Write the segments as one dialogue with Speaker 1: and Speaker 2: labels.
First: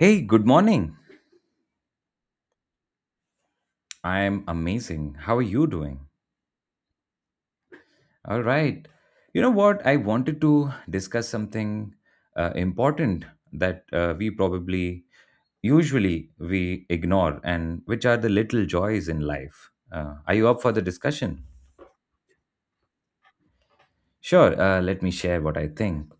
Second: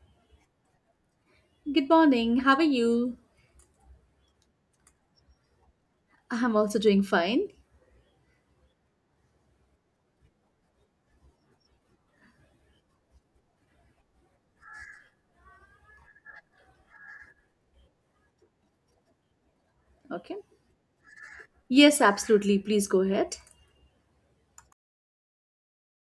Speaker 1: Hey, good morning.
Speaker 2: Good morning. How are you?
Speaker 1: I'm amazing. How are you doing?
Speaker 2: I'm also doing fine.
Speaker 1: All right. You know what? I wanted to discuss something important that we probably usually we ignore and which are the little joys in life. Are
Speaker 2: Okay.
Speaker 1: you up for the discussion?
Speaker 2: Yes, absolutely. Please go ahead.
Speaker 1: Sure, let me share what I think.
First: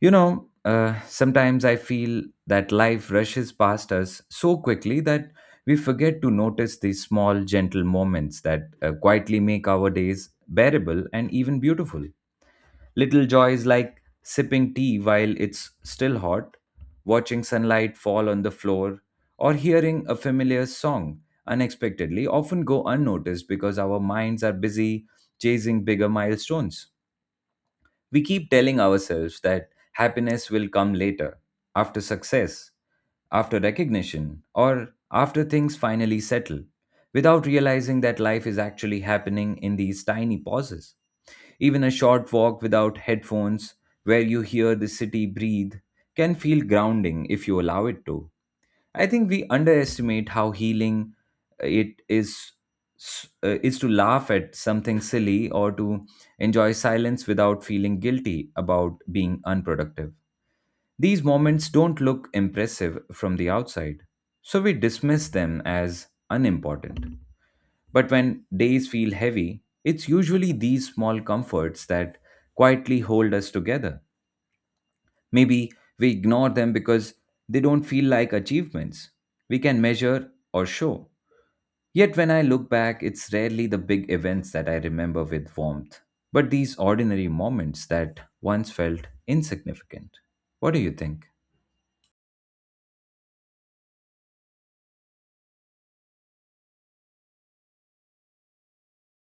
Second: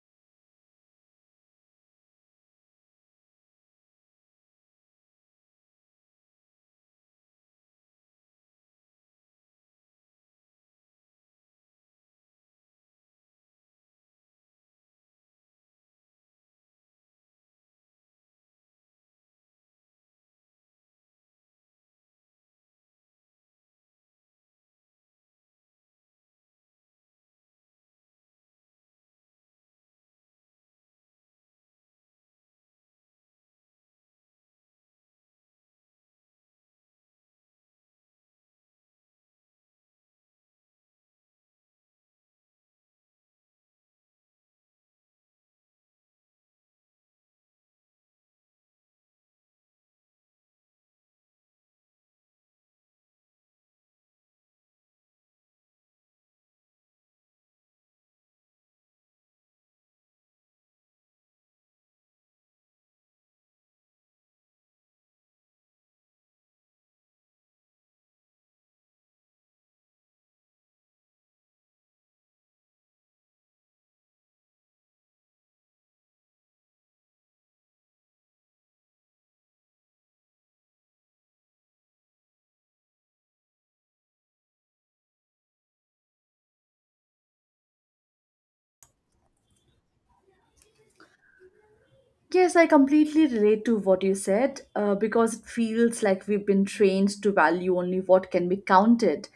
Speaker 1: Sometimes I feel that life rushes past us so quickly that we forget to notice these small, gentle moments that quietly make our days bearable and even beautiful. Little joys like sipping tea while it's still hot, watching sunlight fall on the floor, or hearing a familiar song unexpectedly often go unnoticed because our minds are busy chasing bigger milestones. We keep telling ourselves that happiness will come later, after success, after recognition, or after things finally settle, without realizing that life is actually happening in these tiny pauses. Even a short walk without headphones, where you hear the city breathe, can feel grounding if you allow it to. I think we underestimate how healing it is to laugh at something silly or to enjoy silence without feeling guilty about being unproductive. These moments don't look impressive from the outside, so we dismiss them as unimportant. But when days feel heavy, it's usually these small comforts that quietly hold us together. Maybe we ignore them because they don't feel like achievements we can measure or show. Yet when I look back, it's rarely the big events that I remember with warmth, but these ordinary moments that once felt insignificant. What do you think?
Speaker 2: Yes, I completely relate to what you said because it feels like we've been trained to value only what can be counted,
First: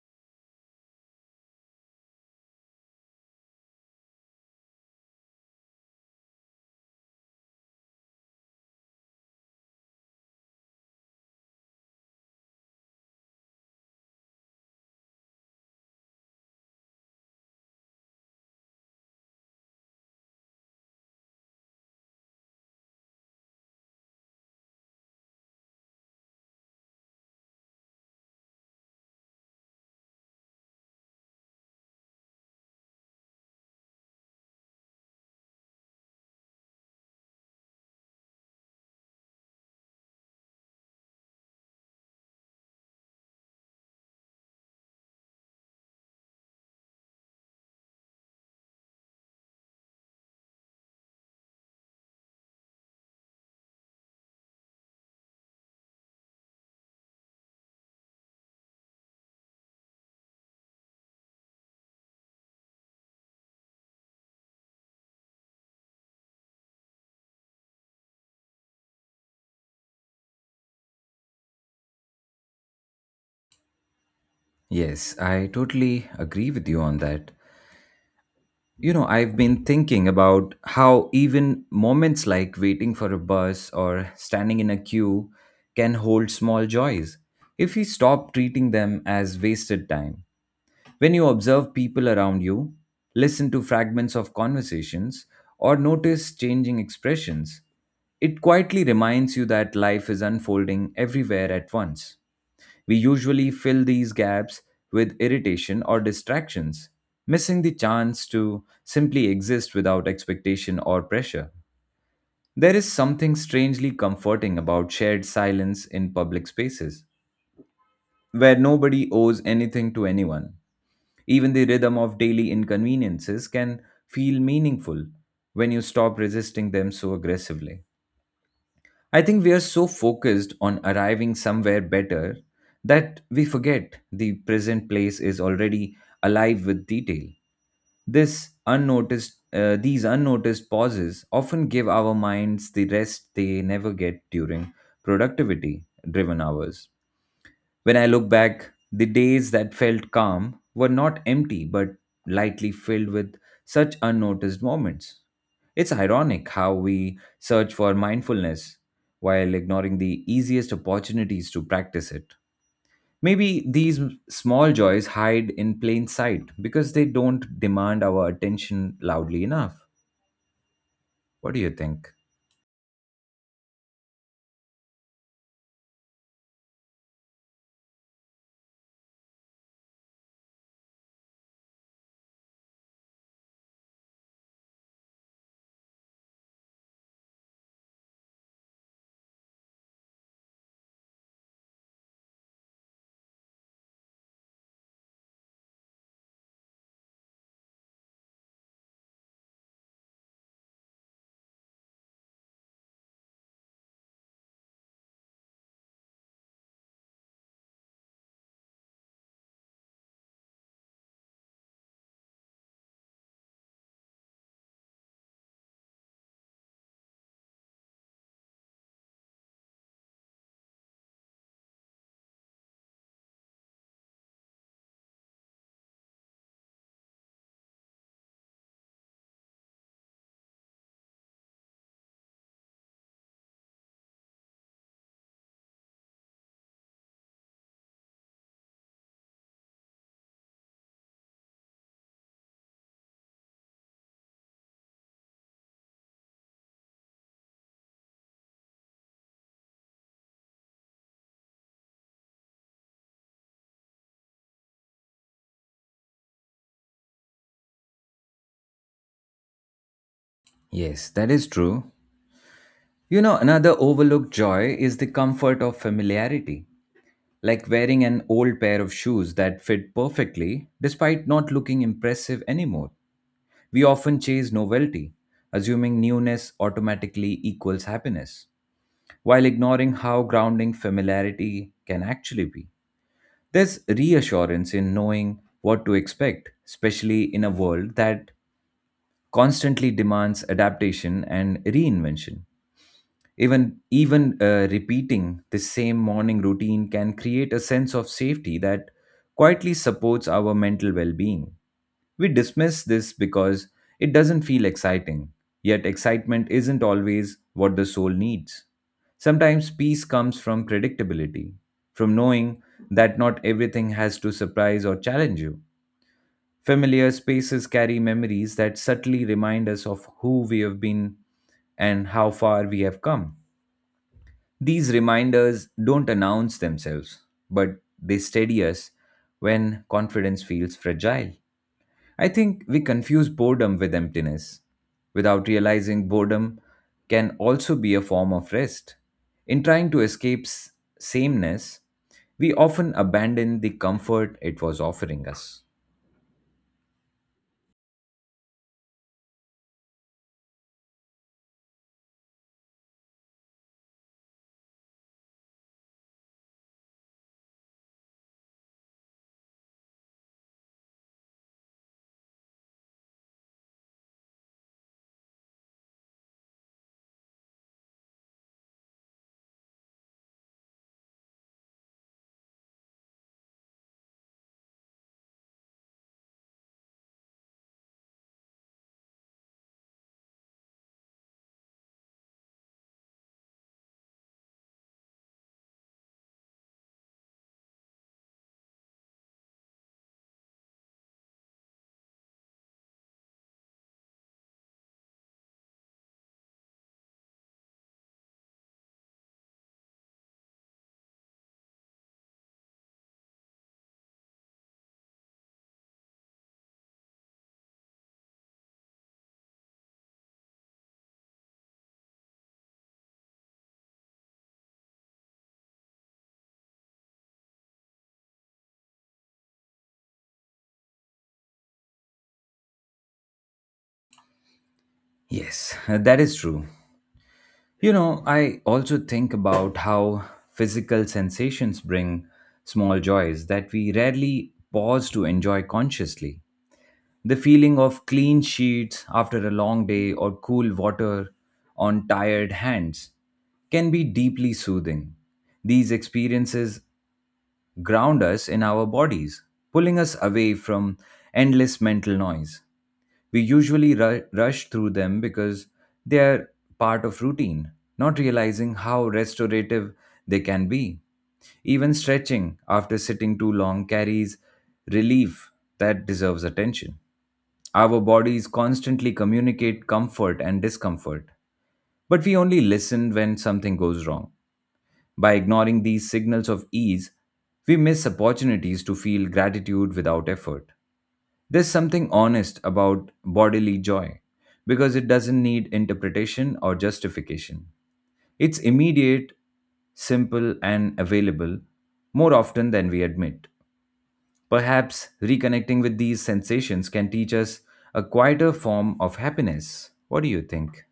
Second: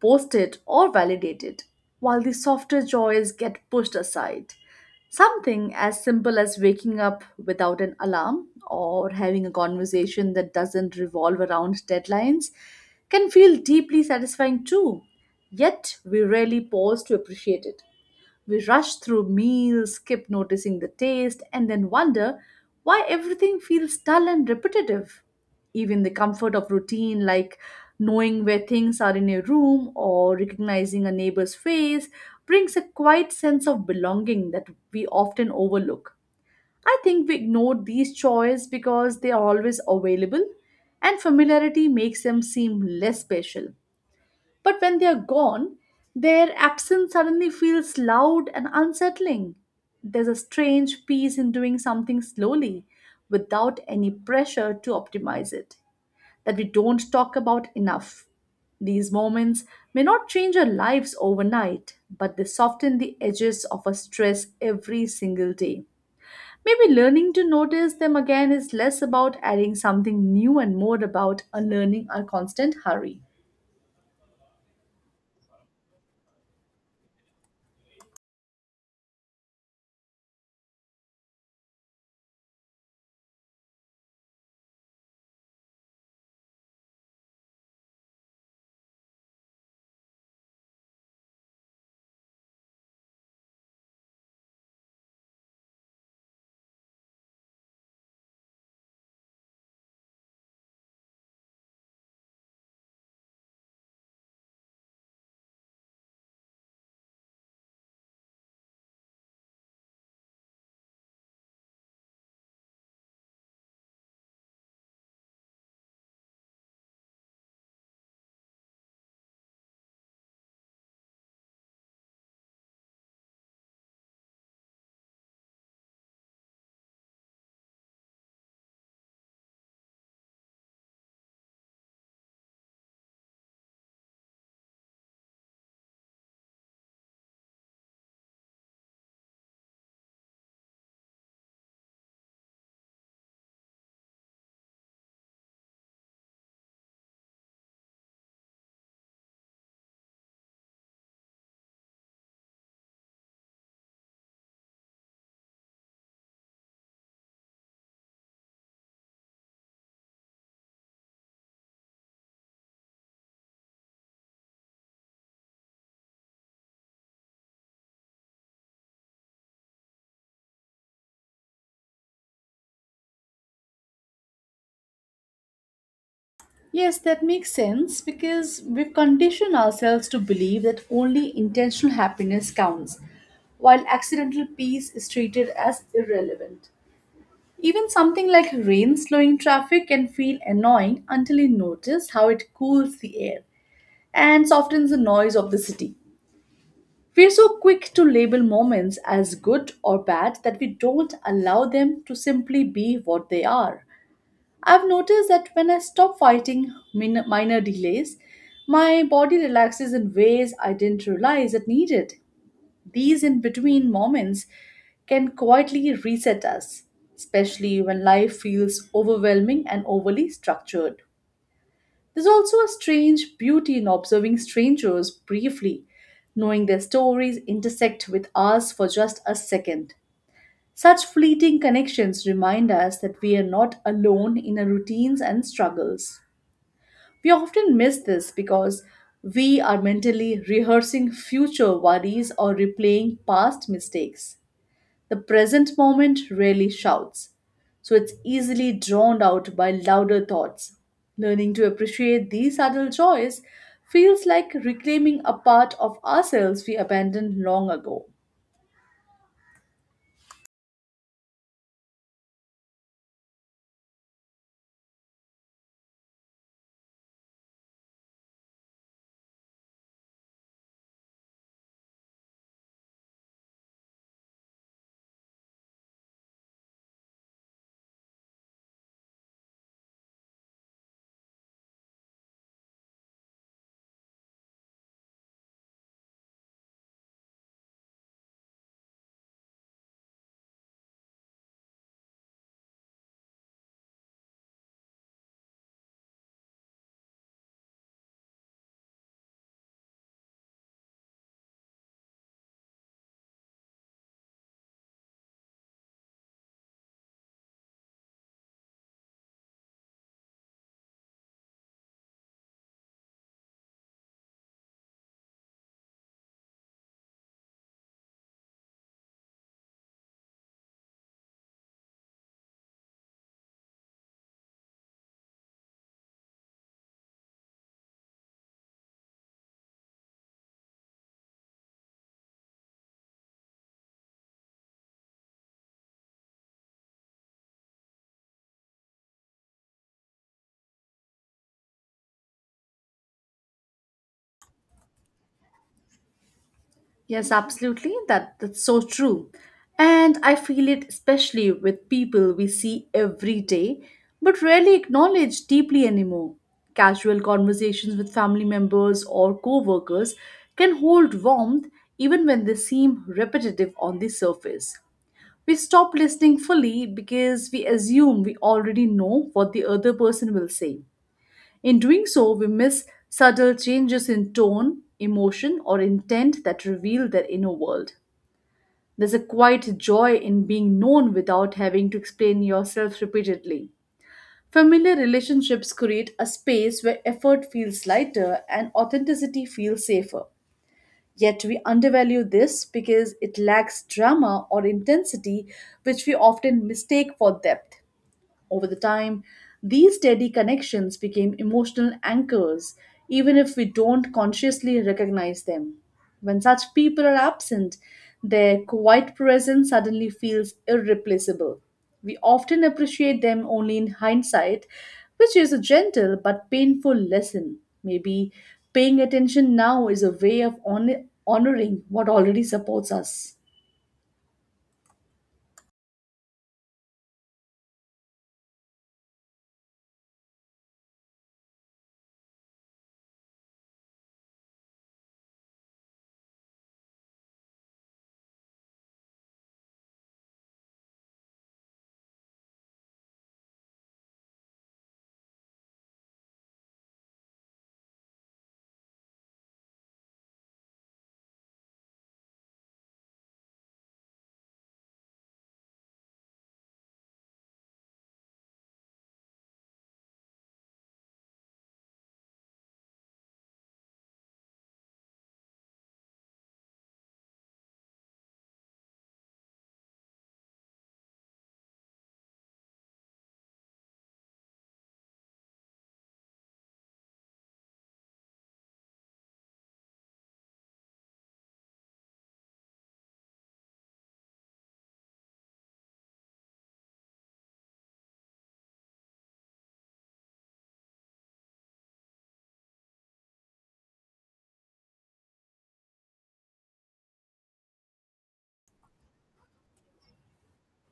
Speaker 2: posted, or validated, while the softer joys get pushed aside. Something as simple as waking up without an alarm or having a conversation that doesn't revolve around deadlines can feel deeply satisfying too, yet we rarely pause to appreciate it. We rush through meals, skip noticing the taste, and then wonder why everything feels dull and repetitive. Even the comfort of routine, like knowing where things are in a room or recognizing a neighbor's face, brings a quiet sense of belonging that we often overlook. I think we ignore these joys because they are always available and familiarity makes them seem less special. But when they are gone, their absence suddenly feels loud and unsettling. There's a strange peace in doing something slowly without any pressure to optimize it that we don't talk about enough. These moments may not change our lives overnight, but they soften the edges of our stress every single day. Maybe learning to notice them again is less about adding something new and more about unlearning our constant hurry.
Speaker 1: Yes, I totally agree with you on that. You know, I've been thinking about how even moments like waiting for a bus or standing in a queue can hold small joys if we stop treating them as wasted time. When you observe people around you, listen to fragments of conversations, or notice changing expressions, it quietly reminds you that life is unfolding everywhere at once. We usually fill these gaps with irritation or distractions, missing the chance to simply exist without expectation or pressure. There is something strangely comforting about shared silence in public spaces, where nobody owes anything to anyone. Even the rhythm of daily inconveniences can feel meaningful when you stop resisting them so aggressively. I think we are so focused on arriving somewhere better that we forget the present place is already alive with detail. These unnoticed pauses often give our minds the rest they never get during productivity driven hours. When I look back, the days that felt calm were not empty but lightly filled with such unnoticed moments. It's ironic how we search for mindfulness while ignoring the easiest opportunities to practice it. Maybe these small joys hide in plain sight because they don't demand our attention loudly enough. What do you think?
Speaker 2: Yes, that makes sense because we've conditioned ourselves to believe that only intentional happiness counts, while accidental peace is treated as irrelevant. Even something like rain slowing traffic can feel annoying until you notice how it cools the air and softens the noise of the city. We're so quick to label moments as good or bad that we don't allow them to simply be what they are. I've noticed that when I stop fighting minor delays, my body relaxes in ways I didn't realize it needed. These in between moments can quietly reset us, especially when life feels overwhelming and overly structured. There's also a strange beauty in observing strangers briefly, knowing their stories intersect with ours for just a second. Such fleeting connections remind us that we are not alone in our routines and struggles. We often miss this because we are mentally rehearsing future worries or replaying past mistakes. The present moment rarely shouts, so it's easily drowned out by louder thoughts. Learning to appreciate these subtle joys feels like reclaiming a part of ourselves we abandoned long ago.
Speaker 1: Yes, that is true. You know, another overlooked joy is the comfort of familiarity, like wearing an old pair of shoes that fit perfectly despite not looking impressive anymore. We often chase novelty, assuming newness automatically equals happiness, while ignoring how grounding familiarity can actually be. There's reassurance in knowing what to expect, especially in a world that constantly demands adaptation and reinvention. Even repeating the same morning routine can create a sense of safety that quietly supports our mental well-being. We dismiss this because it doesn't feel exciting. Yet excitement isn't always what the soul needs. Sometimes peace comes from predictability, from knowing that not everything has to surprise or challenge you. Familiar spaces carry memories that subtly remind us of who we have been and how far we have come. These reminders don't announce themselves, but they steady us when confidence feels fragile. I think we confuse boredom with emptiness without realizing boredom can also be a form of rest. In trying to escape sameness, we often abandon the comfort it was offering us.
Speaker 2: Yes, absolutely. That's so true. And I feel it especially with people we see every day but rarely acknowledge deeply anymore. Casual conversations with family members or co-workers can hold warmth even when they seem repetitive on the surface. We stop listening fully because we assume we already know what the other person will say. In doing so, we miss subtle changes in tone, emotion, or intent that reveal their inner world. There's a quiet joy in being known without having to explain yourself repeatedly. Familiar relationships create a space where effort feels lighter and authenticity feels safer. Yet we undervalue this because it lacks drama or intensity, which we often mistake for depth. Over the time, these steady connections became emotional anchors, even if we don't consciously recognize them. When such people are absent, their quiet presence suddenly feels irreplaceable. We often appreciate them only in hindsight, which is a gentle but painful lesson. Maybe paying attention now is a way of honoring what already supports us.
Speaker 1: Yes, that is true. You know, I also think about how physical sensations bring small joys that we rarely pause to enjoy consciously. The feeling of clean sheets after a long day or cool water on tired hands can be deeply soothing. These experiences ground us in our bodies, pulling us away from endless mental noise. We usually rush through them because they are part of routine, not realizing how restorative they can be. Even stretching after sitting too long carries relief that deserves attention. Our bodies constantly communicate comfort and discomfort, but we only listen when something goes wrong. By ignoring these signals of ease, we miss opportunities to feel gratitude without effort. There's something honest about bodily joy because it doesn't need interpretation or justification. It's immediate, simple, and available more often than we admit. Perhaps reconnecting with these sensations can teach us a quieter form of happiness. What do you think?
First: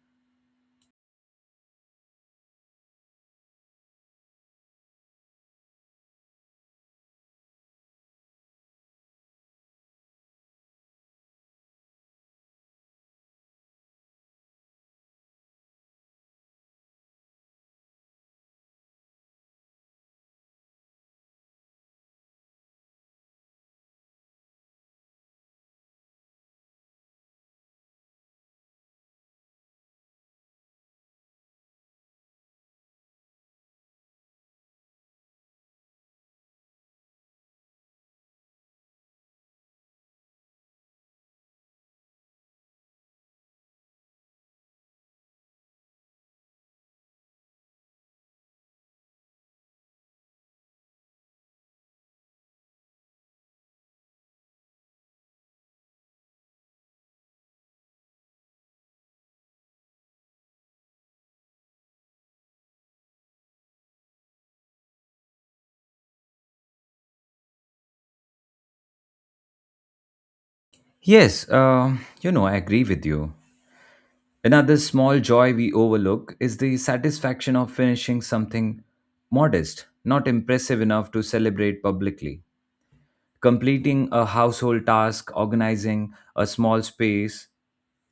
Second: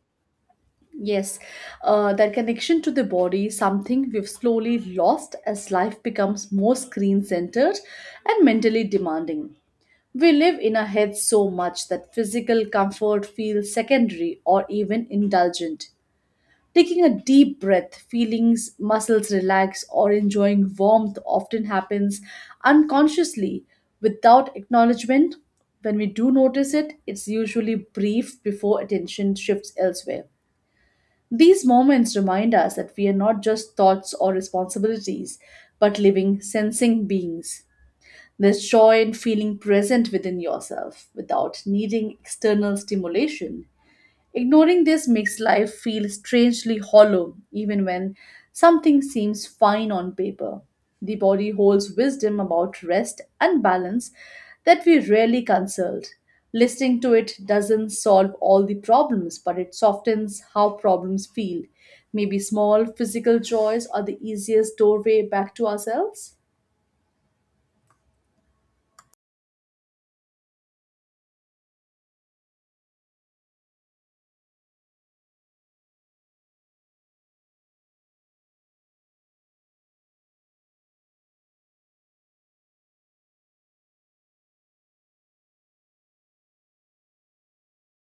Speaker 2: Yes, that connection to the body is something we've slowly lost as life becomes more screen centered and mentally demanding. We live in our heads so much that physical comfort feels secondary or even indulgent. Taking a deep breath, feelings, muscles relax, or enjoying warmth often happens unconsciously without acknowledgement. When we do notice it, it's usually brief before attention shifts elsewhere. These moments remind us that we are not just thoughts or responsibilities, but living, sensing beings. There's joy in feeling present within yourself without needing external stimulation. Ignoring this makes life feel strangely hollow, even when something seems fine on paper. The body holds wisdom about rest and balance that we rarely consult. Listening to it doesn't solve all the problems, but it softens how problems feel. Maybe small physical joys are the easiest doorway back to ourselves.
Speaker 1: Yes, you know, I agree with you. Another small joy we overlook is the satisfaction of finishing something modest, not impressive enough to celebrate publicly. Completing a household task, organizing a small space,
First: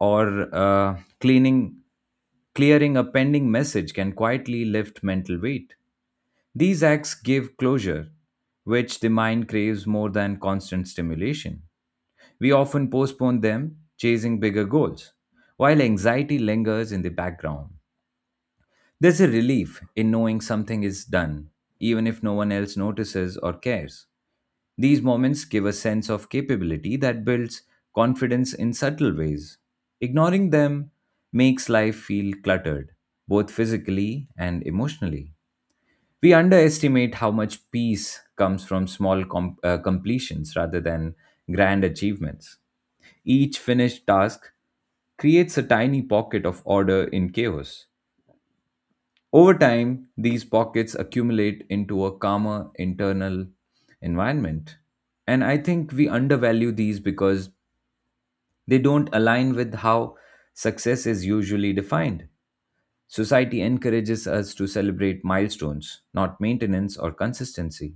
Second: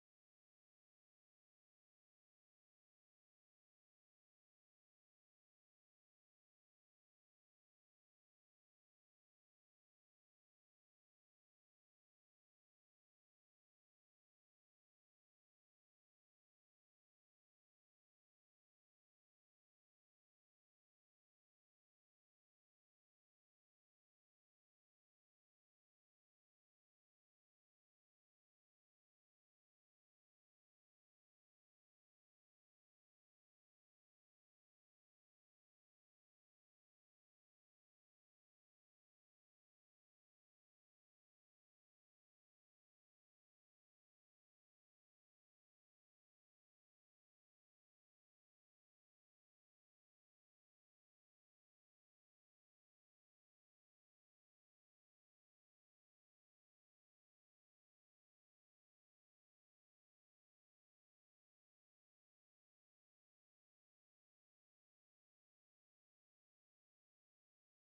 Speaker 1: or cleaning clearing a pending message can quietly lift mental weight. These acts give closure, which the mind craves more than constant stimulation. We often postpone them, chasing bigger goals, while anxiety lingers in the background. There's a relief in knowing something is done, even if no one else notices or cares. These moments give a sense of capability that builds confidence in subtle ways. Ignoring them makes life feel cluttered, both physically and emotionally. We underestimate how much peace comes from completions rather than grand achievements. Each finished task creates a tiny pocket of order in chaos. Over time, these pockets accumulate into a calmer internal environment. And I think we undervalue these because they don't align with how success is usually defined. Society encourages us to celebrate milestones, not maintenance or consistency.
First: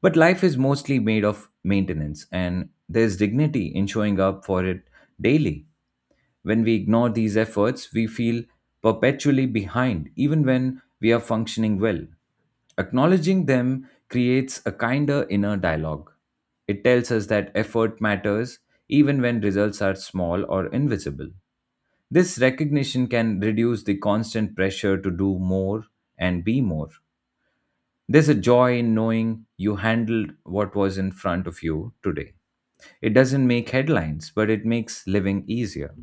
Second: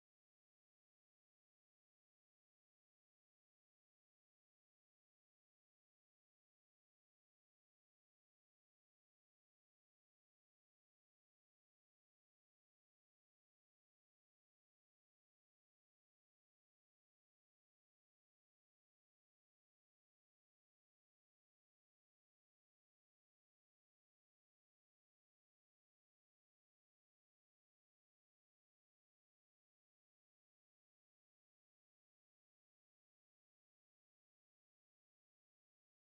Speaker 1: But life is mostly made of maintenance, and there's dignity in showing up for it daily. When we ignore these efforts, we feel perpetually behind, even when we are functioning well. Acknowledging them creates a kinder inner dialogue. It tells us that effort matters even when results are small or invisible. This recognition can reduce the constant pressure to do more and be more. There's a joy in knowing you handled what was in front of you today. It doesn't make headlines, but it makes living easier.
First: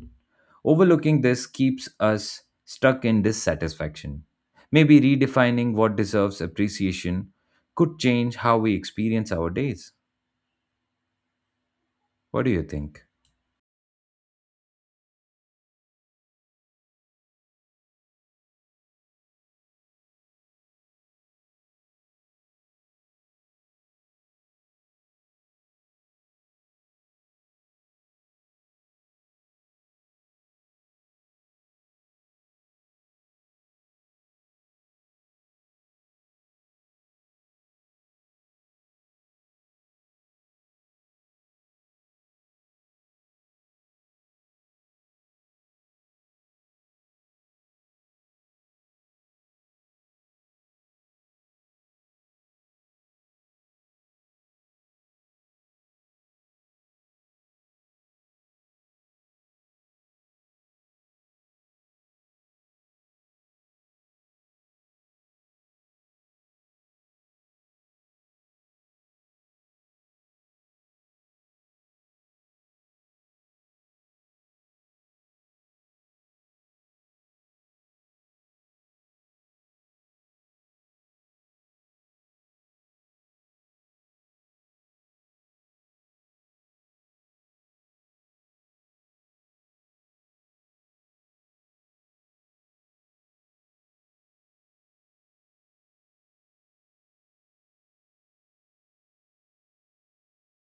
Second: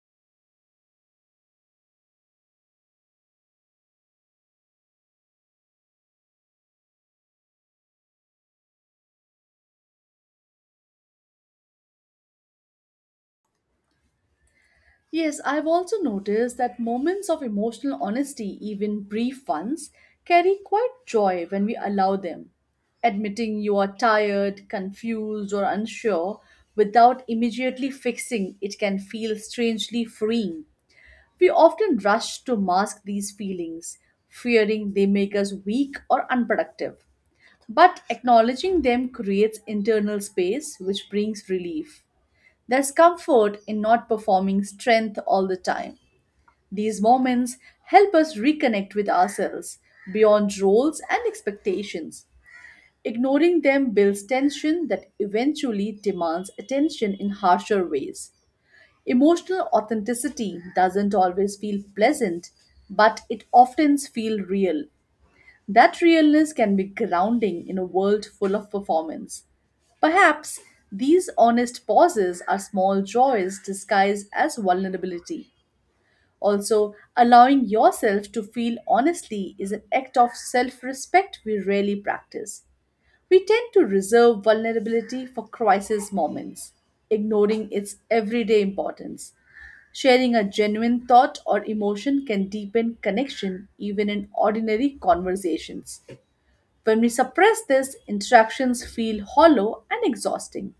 Speaker 1: Overlooking this keeps us stuck in dissatisfaction. Maybe redefining what deserves appreciation could change how we experience our days. What do you think?
Speaker 2: Yes, I've also noticed that moments of emotional honesty, even brief ones, carry quite joy when we allow them. Admitting you are tired, confused, or unsure without immediately fixing it can feel strangely freeing. We often rush to mask these feelings, fearing they make us weak or unproductive. But acknowledging them creates internal space, which brings relief. There's comfort in not performing strength all the time. These moments help us reconnect with ourselves beyond roles and expectations. Ignoring them builds tension that eventually demands attention in harsher ways. Emotional authenticity doesn't always feel pleasant, but it often feels real. That realness can be grounding in a world full of performance. Perhaps these honest pauses are small joys disguised as vulnerability. Also, allowing yourself to feel honestly is an act of self respect we rarely practice. We tend to reserve vulnerability for crisis moments, ignoring its everyday importance. Sharing a genuine thought or emotion can deepen connection even in ordinary conversations. When we suppress this, interactions feel hollow and exhausting.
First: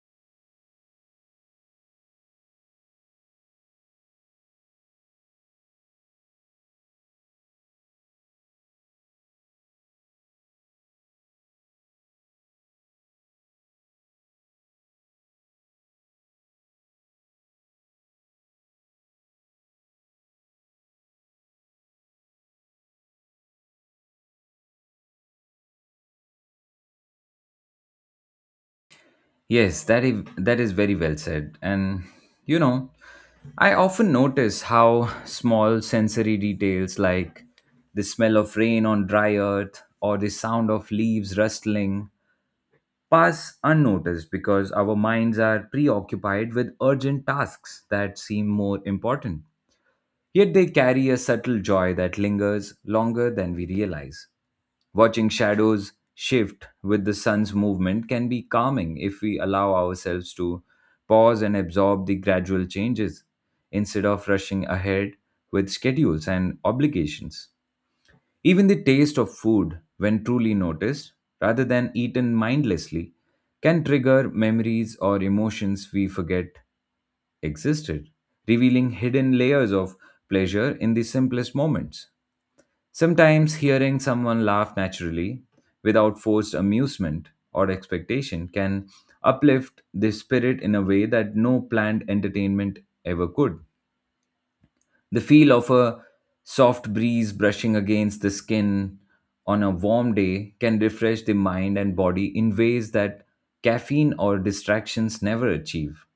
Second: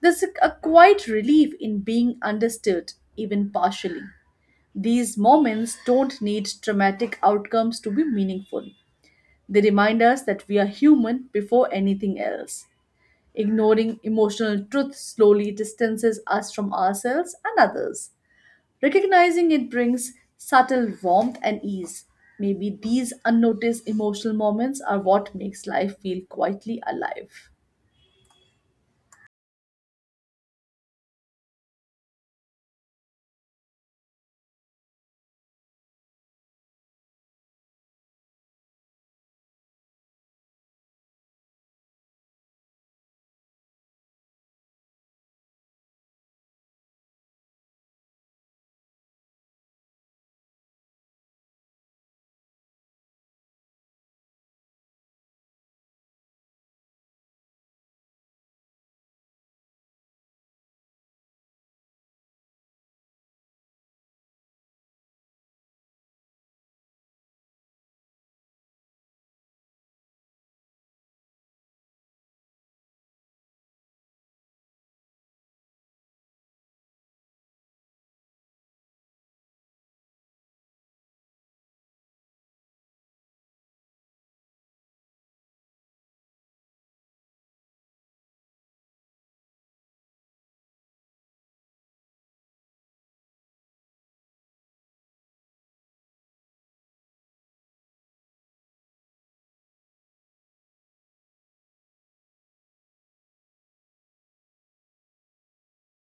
Speaker 2: There's a quiet relief in being understood, even partially. These moments don't need dramatic outcomes to be meaningful. They remind us that we are human before anything else. Ignoring emotional truth slowly distances us from ourselves and others. Recognizing it brings subtle warmth and ease. Maybe these unnoticed emotional moments are what makes life feel quietly alive.
Speaker 1: Yes, that is very well said. And you know, I often notice how small sensory details like the smell of rain on dry earth or the sound of leaves rustling pass unnoticed because our minds are preoccupied with urgent tasks that seem more important. Yet they carry a subtle joy that lingers longer than we realize. Watching shadows shift with the sun's movement can be calming if we allow ourselves to pause and absorb the gradual changes instead of rushing ahead with schedules and obligations. Even the taste of food, when truly noticed rather than eaten mindlessly, can trigger memories or emotions we forget existed, revealing hidden layers of pleasure in the simplest moments. Sometimes hearing someone laugh naturally, without forced amusement or expectation, can uplift the spirit in a way that no planned entertainment ever could. The feel of a soft breeze brushing against the skin on a warm day can refresh the mind and body in ways that caffeine or distractions never achieve.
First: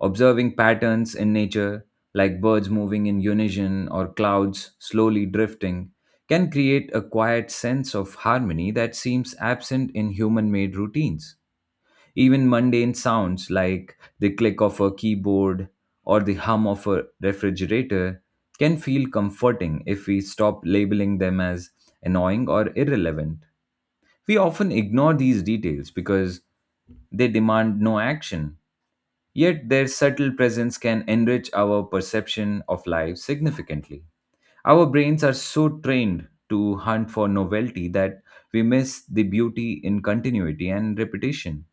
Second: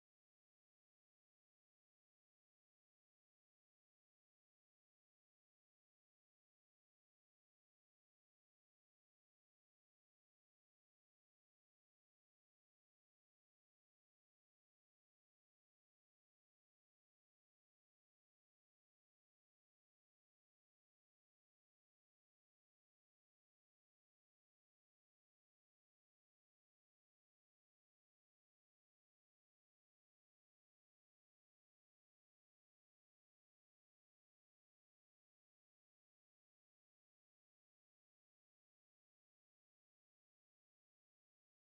Speaker 1: Observing patterns in nature, like birds moving in unison or clouds slowly drifting, can create a quiet sense of harmony that seems absent in human made routines. Even mundane sounds like the click of a keyboard or the hum of a refrigerator can feel comforting if we stop labeling them as annoying or irrelevant. We often ignore these details because they demand no action. Yet their subtle presence can enrich our perception of life significantly. Our brains are so trained to hunt for novelty that we miss the beauty in continuity and repetition,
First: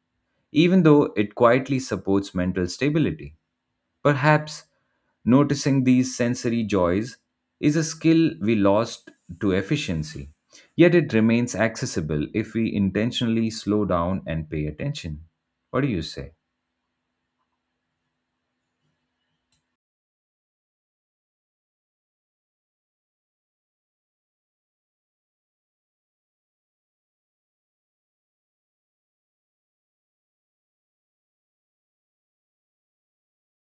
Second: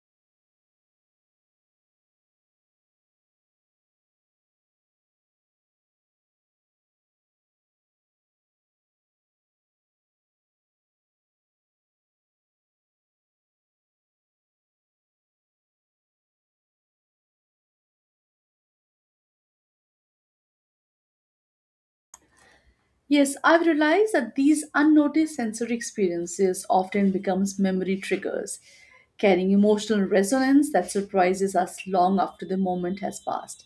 Speaker 1: even though it quietly supports mental stability. Perhaps noticing these sensory joys is a skill we lost to efficiency, yet it remains accessible if we intentionally slow down and pay attention. What do you say?
Speaker 2: Yes, I've realized that these unnoticed sensory experiences often becomes memory triggers, carrying emotional resonance that surprises us long after the moment has passed.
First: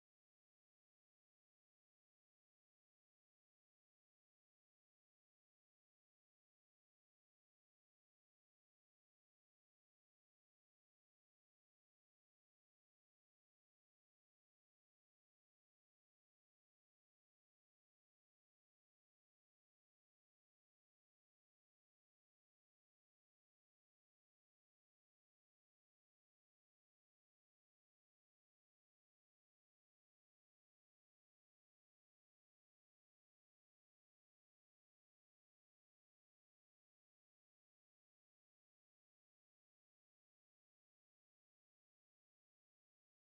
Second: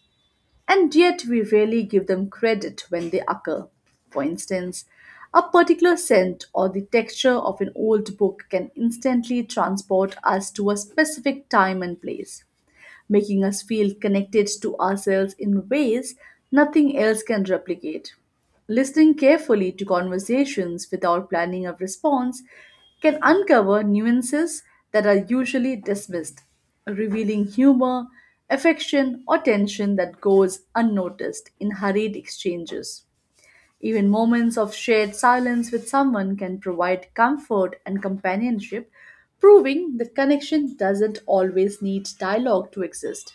Speaker 2: And yet we rarely give them credit when they occur. For instance, a particular scent or the texture of an old book can instantly transport us to a specific time and place, making us feel connected to ourselves in ways nothing else can replicate. Listening carefully to conversations without planning a response can uncover nuances that are usually dismissed, revealing humor, affection, or tension that goes unnoticed in hurried exchanges. Even moments of shared silence with someone can provide comfort and companionship, proving that connection doesn't always need dialogue to exist.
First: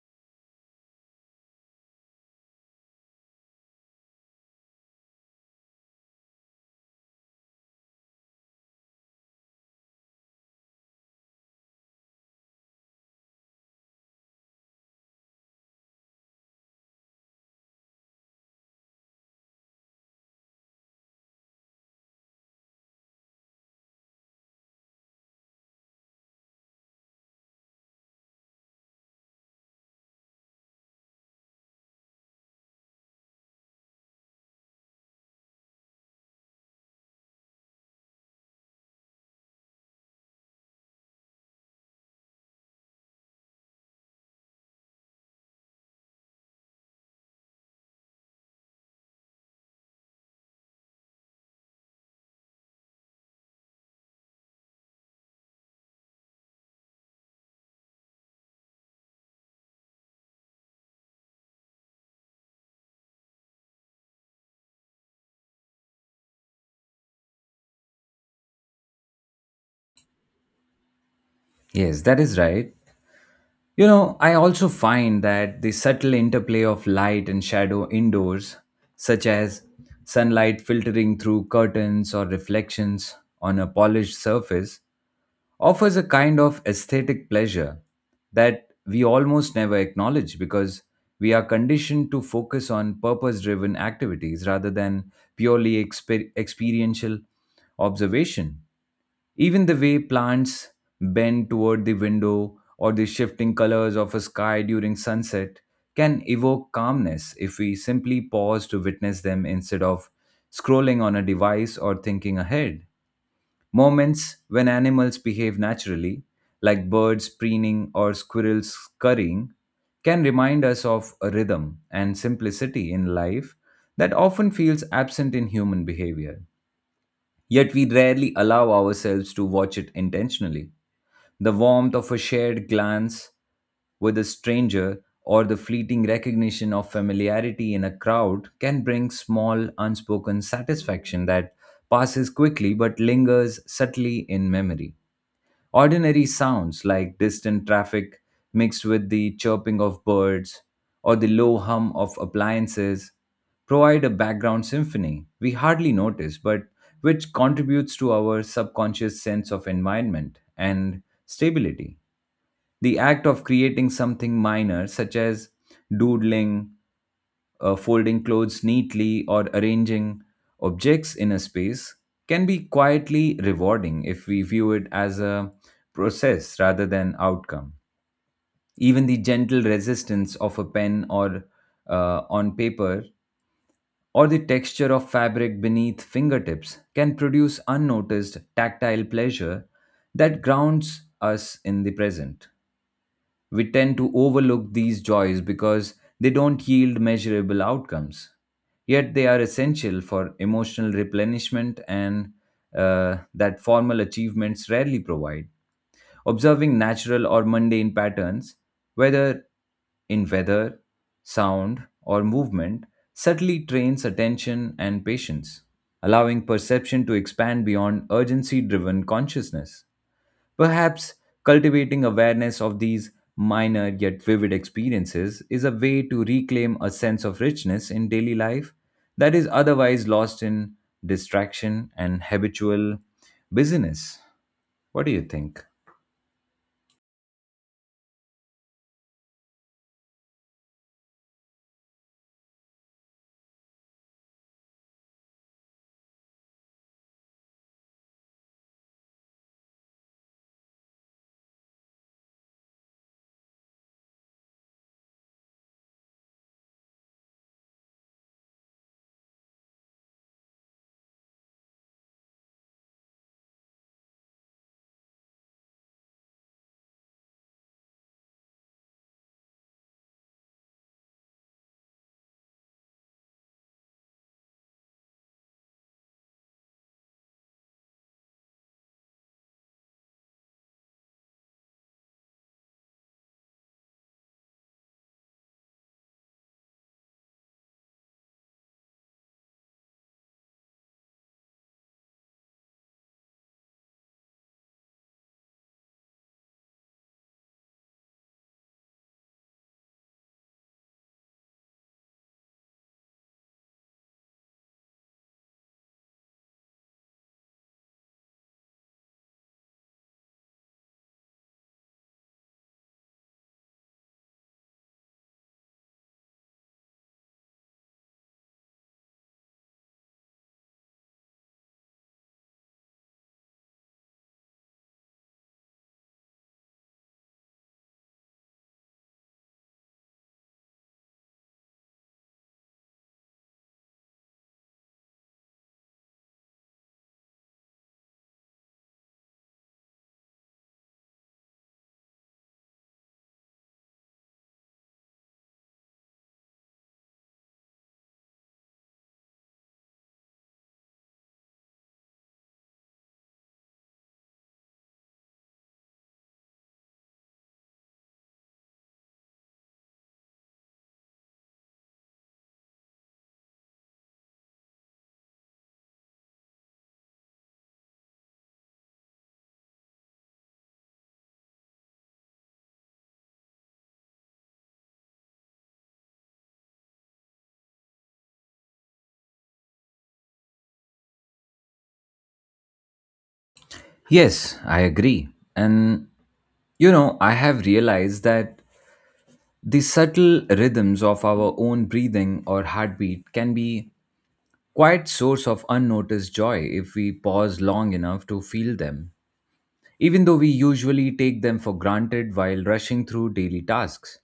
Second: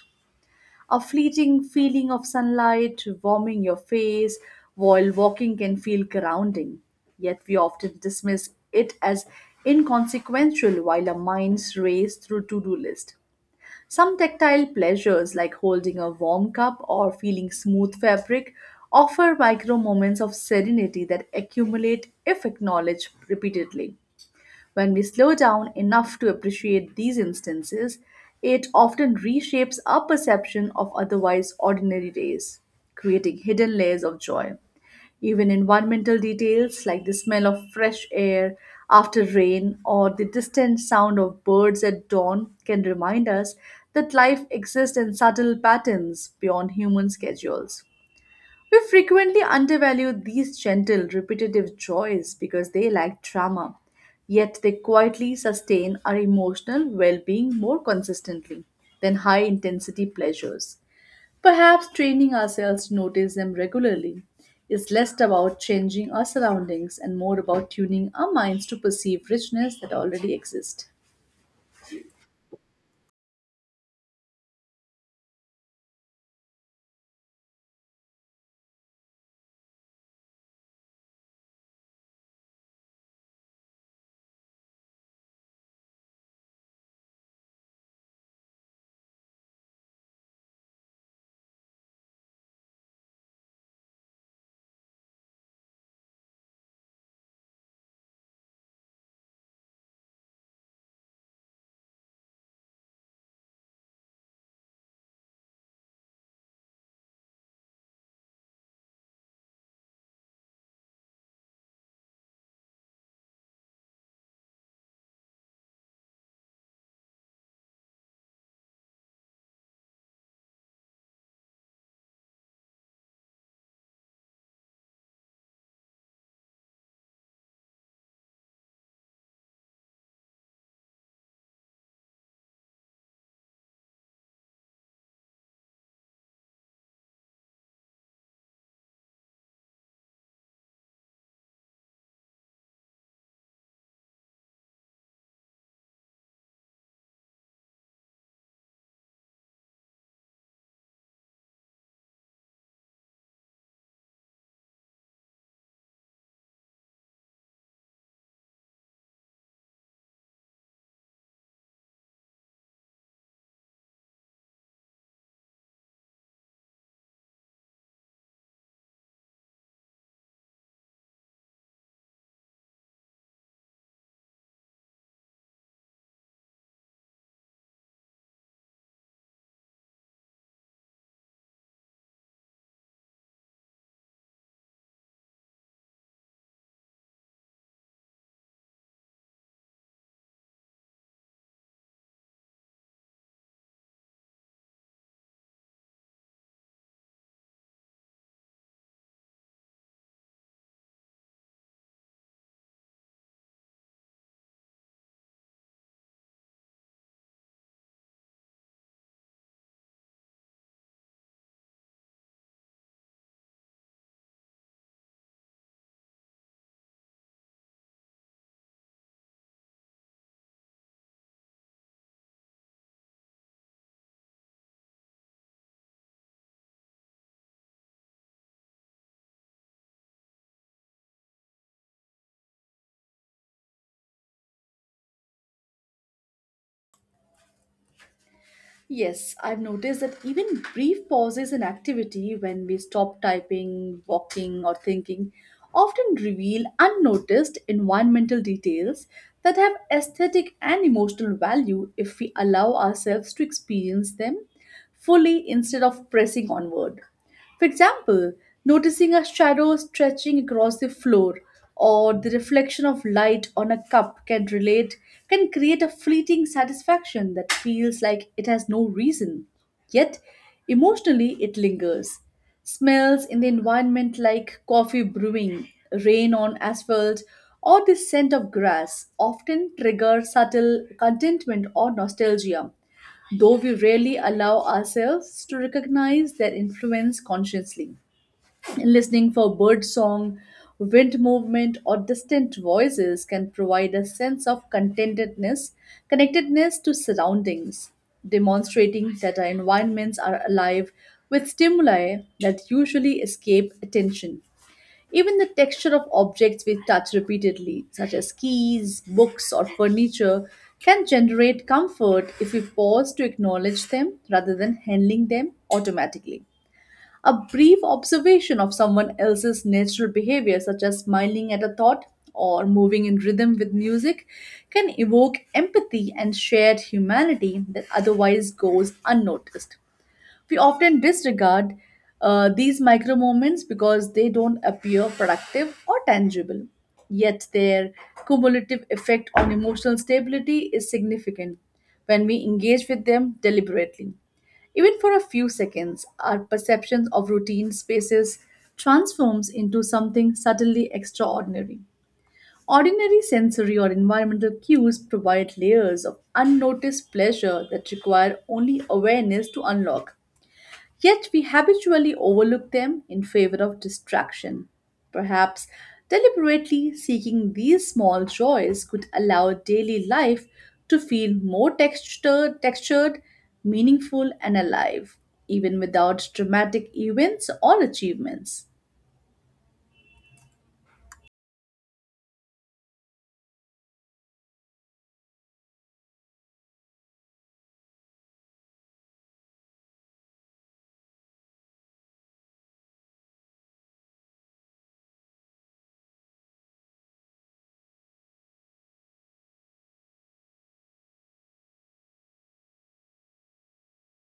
Speaker 2: A fleeting feeling of sunlight warming your face while walking can feel grounding, yet we often dismiss it as inconsequential while our minds race through to do list. Some tactile pleasures, like holding a warm cup or feeling smooth fabric, offer micro moments of serenity that accumulate if acknowledged repeatedly. When we slow down enough to appreciate these instances, it often reshapes our perception of otherwise ordinary days, creating hidden layers of joy. Even environmental details like the smell of fresh air after rain or the distant sound of birds at dawn can remind us that life exists in subtle patterns beyond human schedules. We frequently undervalue these gentle, repetitive joys because they lack drama, yet they quietly sustain our emotional well being more consistently than high intensity pleasures. Perhaps training ourselves to notice them regularly is less about changing our surroundings and more about tuning our minds to perceive richness that already exists.
Speaker 1: Yes, that is right. You know, I also find that the subtle interplay of light and shadow indoors, such as sunlight filtering through curtains or reflections on a polished surface, offers a kind of aesthetic pleasure that we almost never acknowledge because we are conditioned to focus on purpose driven activities rather than purely experiential observation. Even the way plants bend toward the window or the shifting colors of a sky during sunset can evoke calmness if we simply pause to witness them instead of scrolling on a device or thinking ahead. Moments when animals behave naturally, like birds preening or squirrels scurrying, can remind us of a rhythm and simplicity in life that often feels absent in human behavior. Yet we rarely allow ourselves to watch it intentionally. The warmth of a shared glance with a stranger or the fleeting recognition of familiarity in a crowd can bring small unspoken satisfaction that passes quickly but lingers subtly in memory. Ordinary sounds like distant traffic mixed with the chirping of birds or the low hum of appliances provide a background symphony we hardly notice, but which contributes to our subconscious sense of environment and stability. The act of creating something minor, such as doodling, folding clothes neatly or arranging objects in a space, can be quietly rewarding if we view it as a process rather than outcome. Even the gentle resistance of a pen or, on paper, or the texture of fabric beneath fingertips can produce unnoticed tactile pleasure that grounds us in the present. We tend to overlook these joys because they don't yield measurable outcomes. Yet they are essential for emotional replenishment and, that formal achievements rarely provide. Observing natural or mundane patterns, whether in weather, sound, or movement, subtly trains attention and patience, allowing perception to expand beyond urgency driven consciousness. Perhaps cultivating awareness of these minor yet vivid experiences is a way to reclaim a sense of richness in daily life that is otherwise lost in distraction and habitual busyness. What do you think?
Speaker 2: Yes, I've noticed that even brief pauses in activity, when we stop typing, walking, or thinking, often reveal unnoticed environmental details that have aesthetic and emotional value if we allow ourselves to experience them fully instead of pressing onward. For example, noticing a shadow stretching across the floor or the reflection of light on a cup can create a fleeting satisfaction that feels like it has no reason. Yet emotionally it lingers. Smells in the environment like coffee brewing, rain on asphalt, or the scent of grass often trigger subtle contentment or nostalgia though we rarely allow ourselves to recognize their influence consciously. Listening for bird song, wind movement, or distant voices can provide a sense of contentedness, connectedness to surroundings, demonstrating that our environments are alive with stimuli that usually escape attention. Even the texture of objects we touch repeatedly, such as keys, books, or furniture, can generate comfort if we pause to acknowledge them rather than handling them automatically. A brief observation of someone else's natural behavior, such as smiling at a thought or moving in rhythm with music, can evoke empathy and shared humanity that otherwise goes unnoticed. We often disregard these micro moments because they don't appear productive or tangible. Yet their cumulative effect on emotional stability is significant when we engage with them deliberately. Even for a few seconds, our perceptions of routine spaces transforms into something subtly extraordinary. Ordinary sensory or environmental cues provide layers of unnoticed pleasure that require only awareness to unlock. Yet we habitually overlook them in favor of distraction. Perhaps deliberately seeking these small joys could allow daily life to feel more textured, meaningful, and alive, even without dramatic events or achievements.
Speaker 1: Yes, I agree. And I have realized that the subtle rhythms of our own breathing or heartbeat can be quite source of unnoticed joy if we pause long enough to feel them, even though we usually take them for granted while rushing through daily tasks.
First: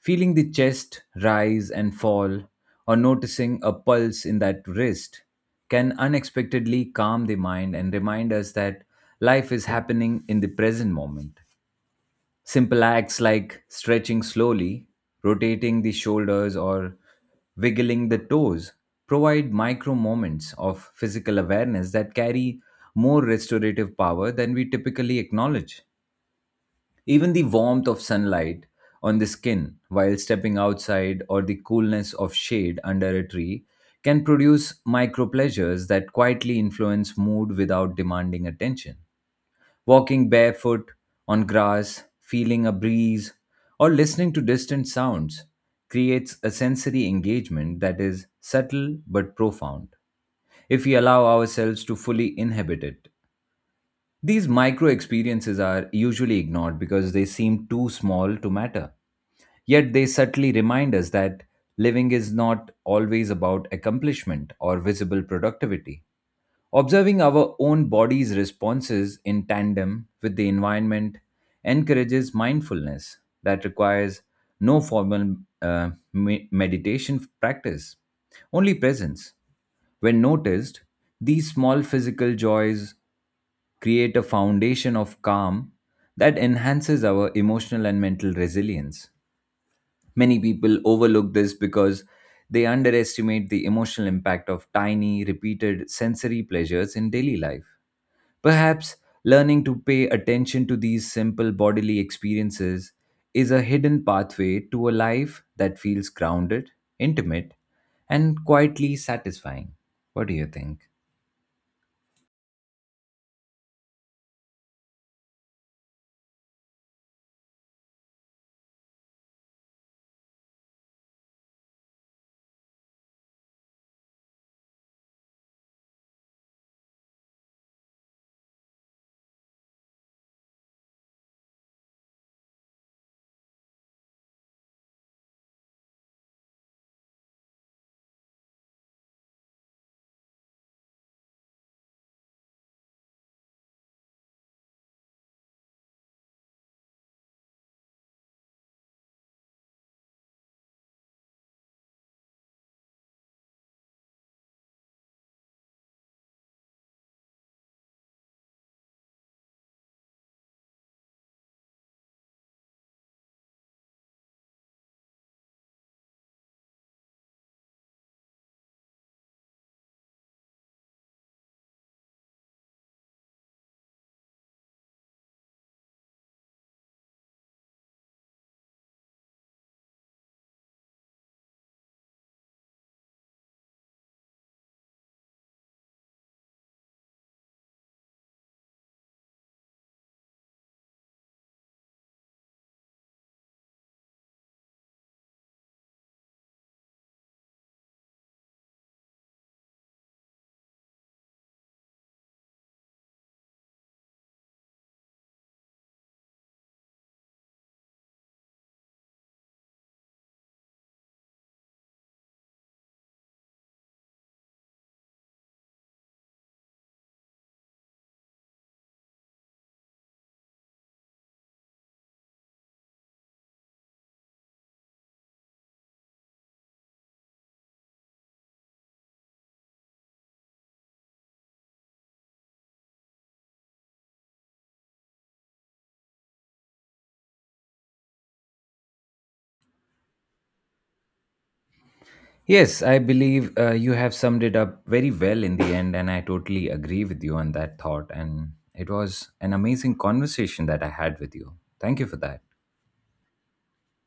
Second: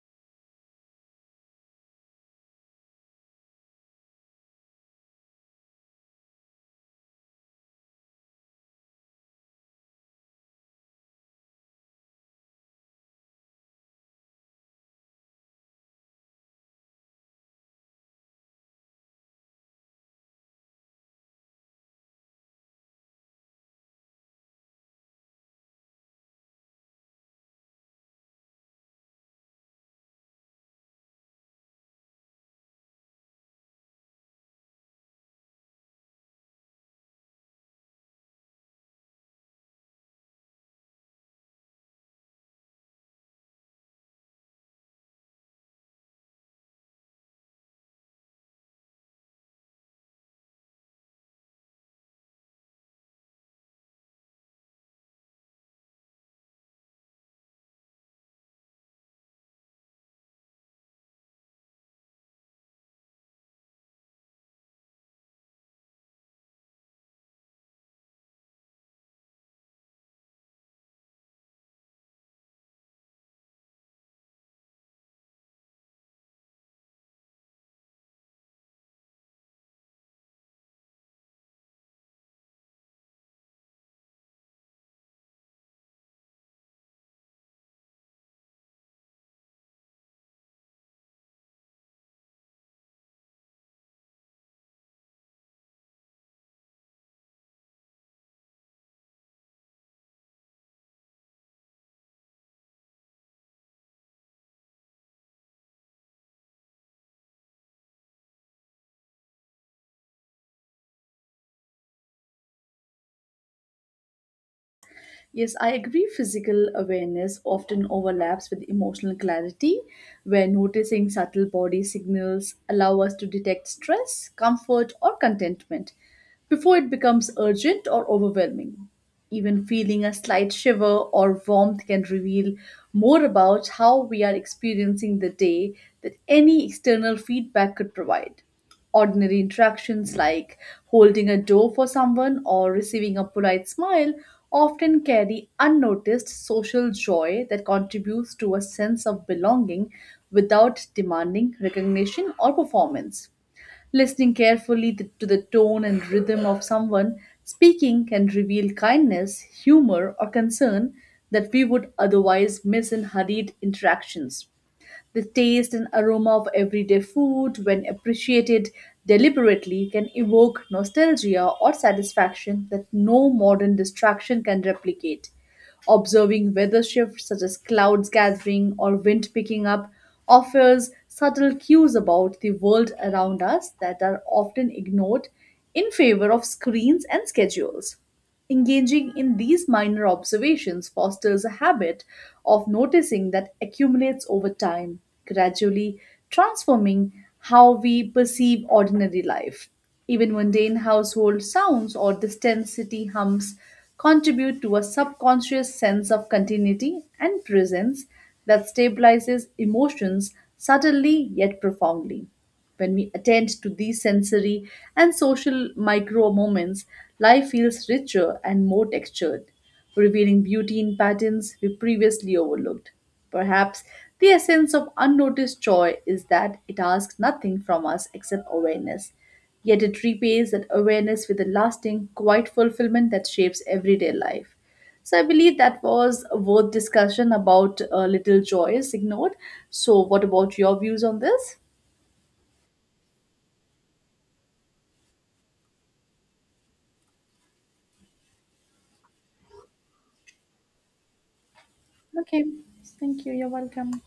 Speaker 1: Feeling the chest rise and fall, or noticing a pulse in that wrist, can unexpectedly calm the mind and remind us that life is happening in the present moment. Simple acts like stretching slowly, rotating the shoulders, or wiggling the toes provide micro moments of physical awareness that carry more restorative power than we typically acknowledge. Even the warmth of sunlight on the skin while stepping outside, or the coolness of shade under a tree, can produce micro pleasures that quietly influence mood without demanding attention. Walking barefoot on grass, feeling a breeze, or listening to distant sounds creates a sensory engagement that is subtle but profound if we allow ourselves to fully inhabit it. These micro experiences are usually ignored because they seem too small to matter. Yet they subtly remind us that living is not always about accomplishment or visible productivity. Observing our own body's responses in tandem with the environment encourages mindfulness that requires no formal meditation practice, only presence. When noticed, these small physical joys create a foundation of calm that enhances our emotional and mental resilience. Many people overlook this because they underestimate the emotional impact of tiny, repeated sensory pleasures in daily life. Perhaps learning to pay attention to these simple bodily experiences is a hidden pathway to a life that feels grounded, intimate, and quietly satisfying. What do you think?
Speaker 2: Yes, I agree. Physical awareness often overlaps with emotional clarity, where noticing subtle body signals allow us to detect stress, comfort, or contentment before it becomes urgent or overwhelming. Even feeling a slight shiver or warmth can reveal more about how we are experiencing the day than any external feedback could provide. Ordinary interactions like holding a door for someone or receiving a polite smile often carry unnoticed social joy that contributes to a sense of belonging without demanding recognition or performance. Listening carefully to the tone and rhythm of someone speaking can reveal kindness, humor, or concern that we would otherwise miss in hurried interactions. The taste and aroma of everyday food, when appreciated deliberately, can evoke nostalgia or satisfaction that no modern distraction can replicate. Observing weather shifts such as clouds gathering or wind picking up offers subtle cues about the world around us that are often ignored in favor of screens and schedules. Engaging in these minor observations fosters a habit of noticing that accumulates over time, gradually transforming how we perceive ordinary life. Even mundane household sounds or distant city hums contribute to a subconscious sense of continuity and presence that stabilizes emotions subtly yet profoundly. When we attend to these sensory and social micro moments, life feels richer and more textured, revealing beauty in patterns we previously overlooked. Perhaps the essence of unnoticed joy is that it asks nothing from us except awareness, yet it repays that awareness with a lasting, quiet fulfillment that shapes everyday life. So I believe that was a worth discussion about little joys ignored. So what about your views on this?
Speaker 1: Yes, I believe you have summed it up very well in the end, and I totally agree with you on that thought. And it was an amazing conversation that I had with you. Thank you for that.
Speaker 2: Okay, thank you. You're welcome.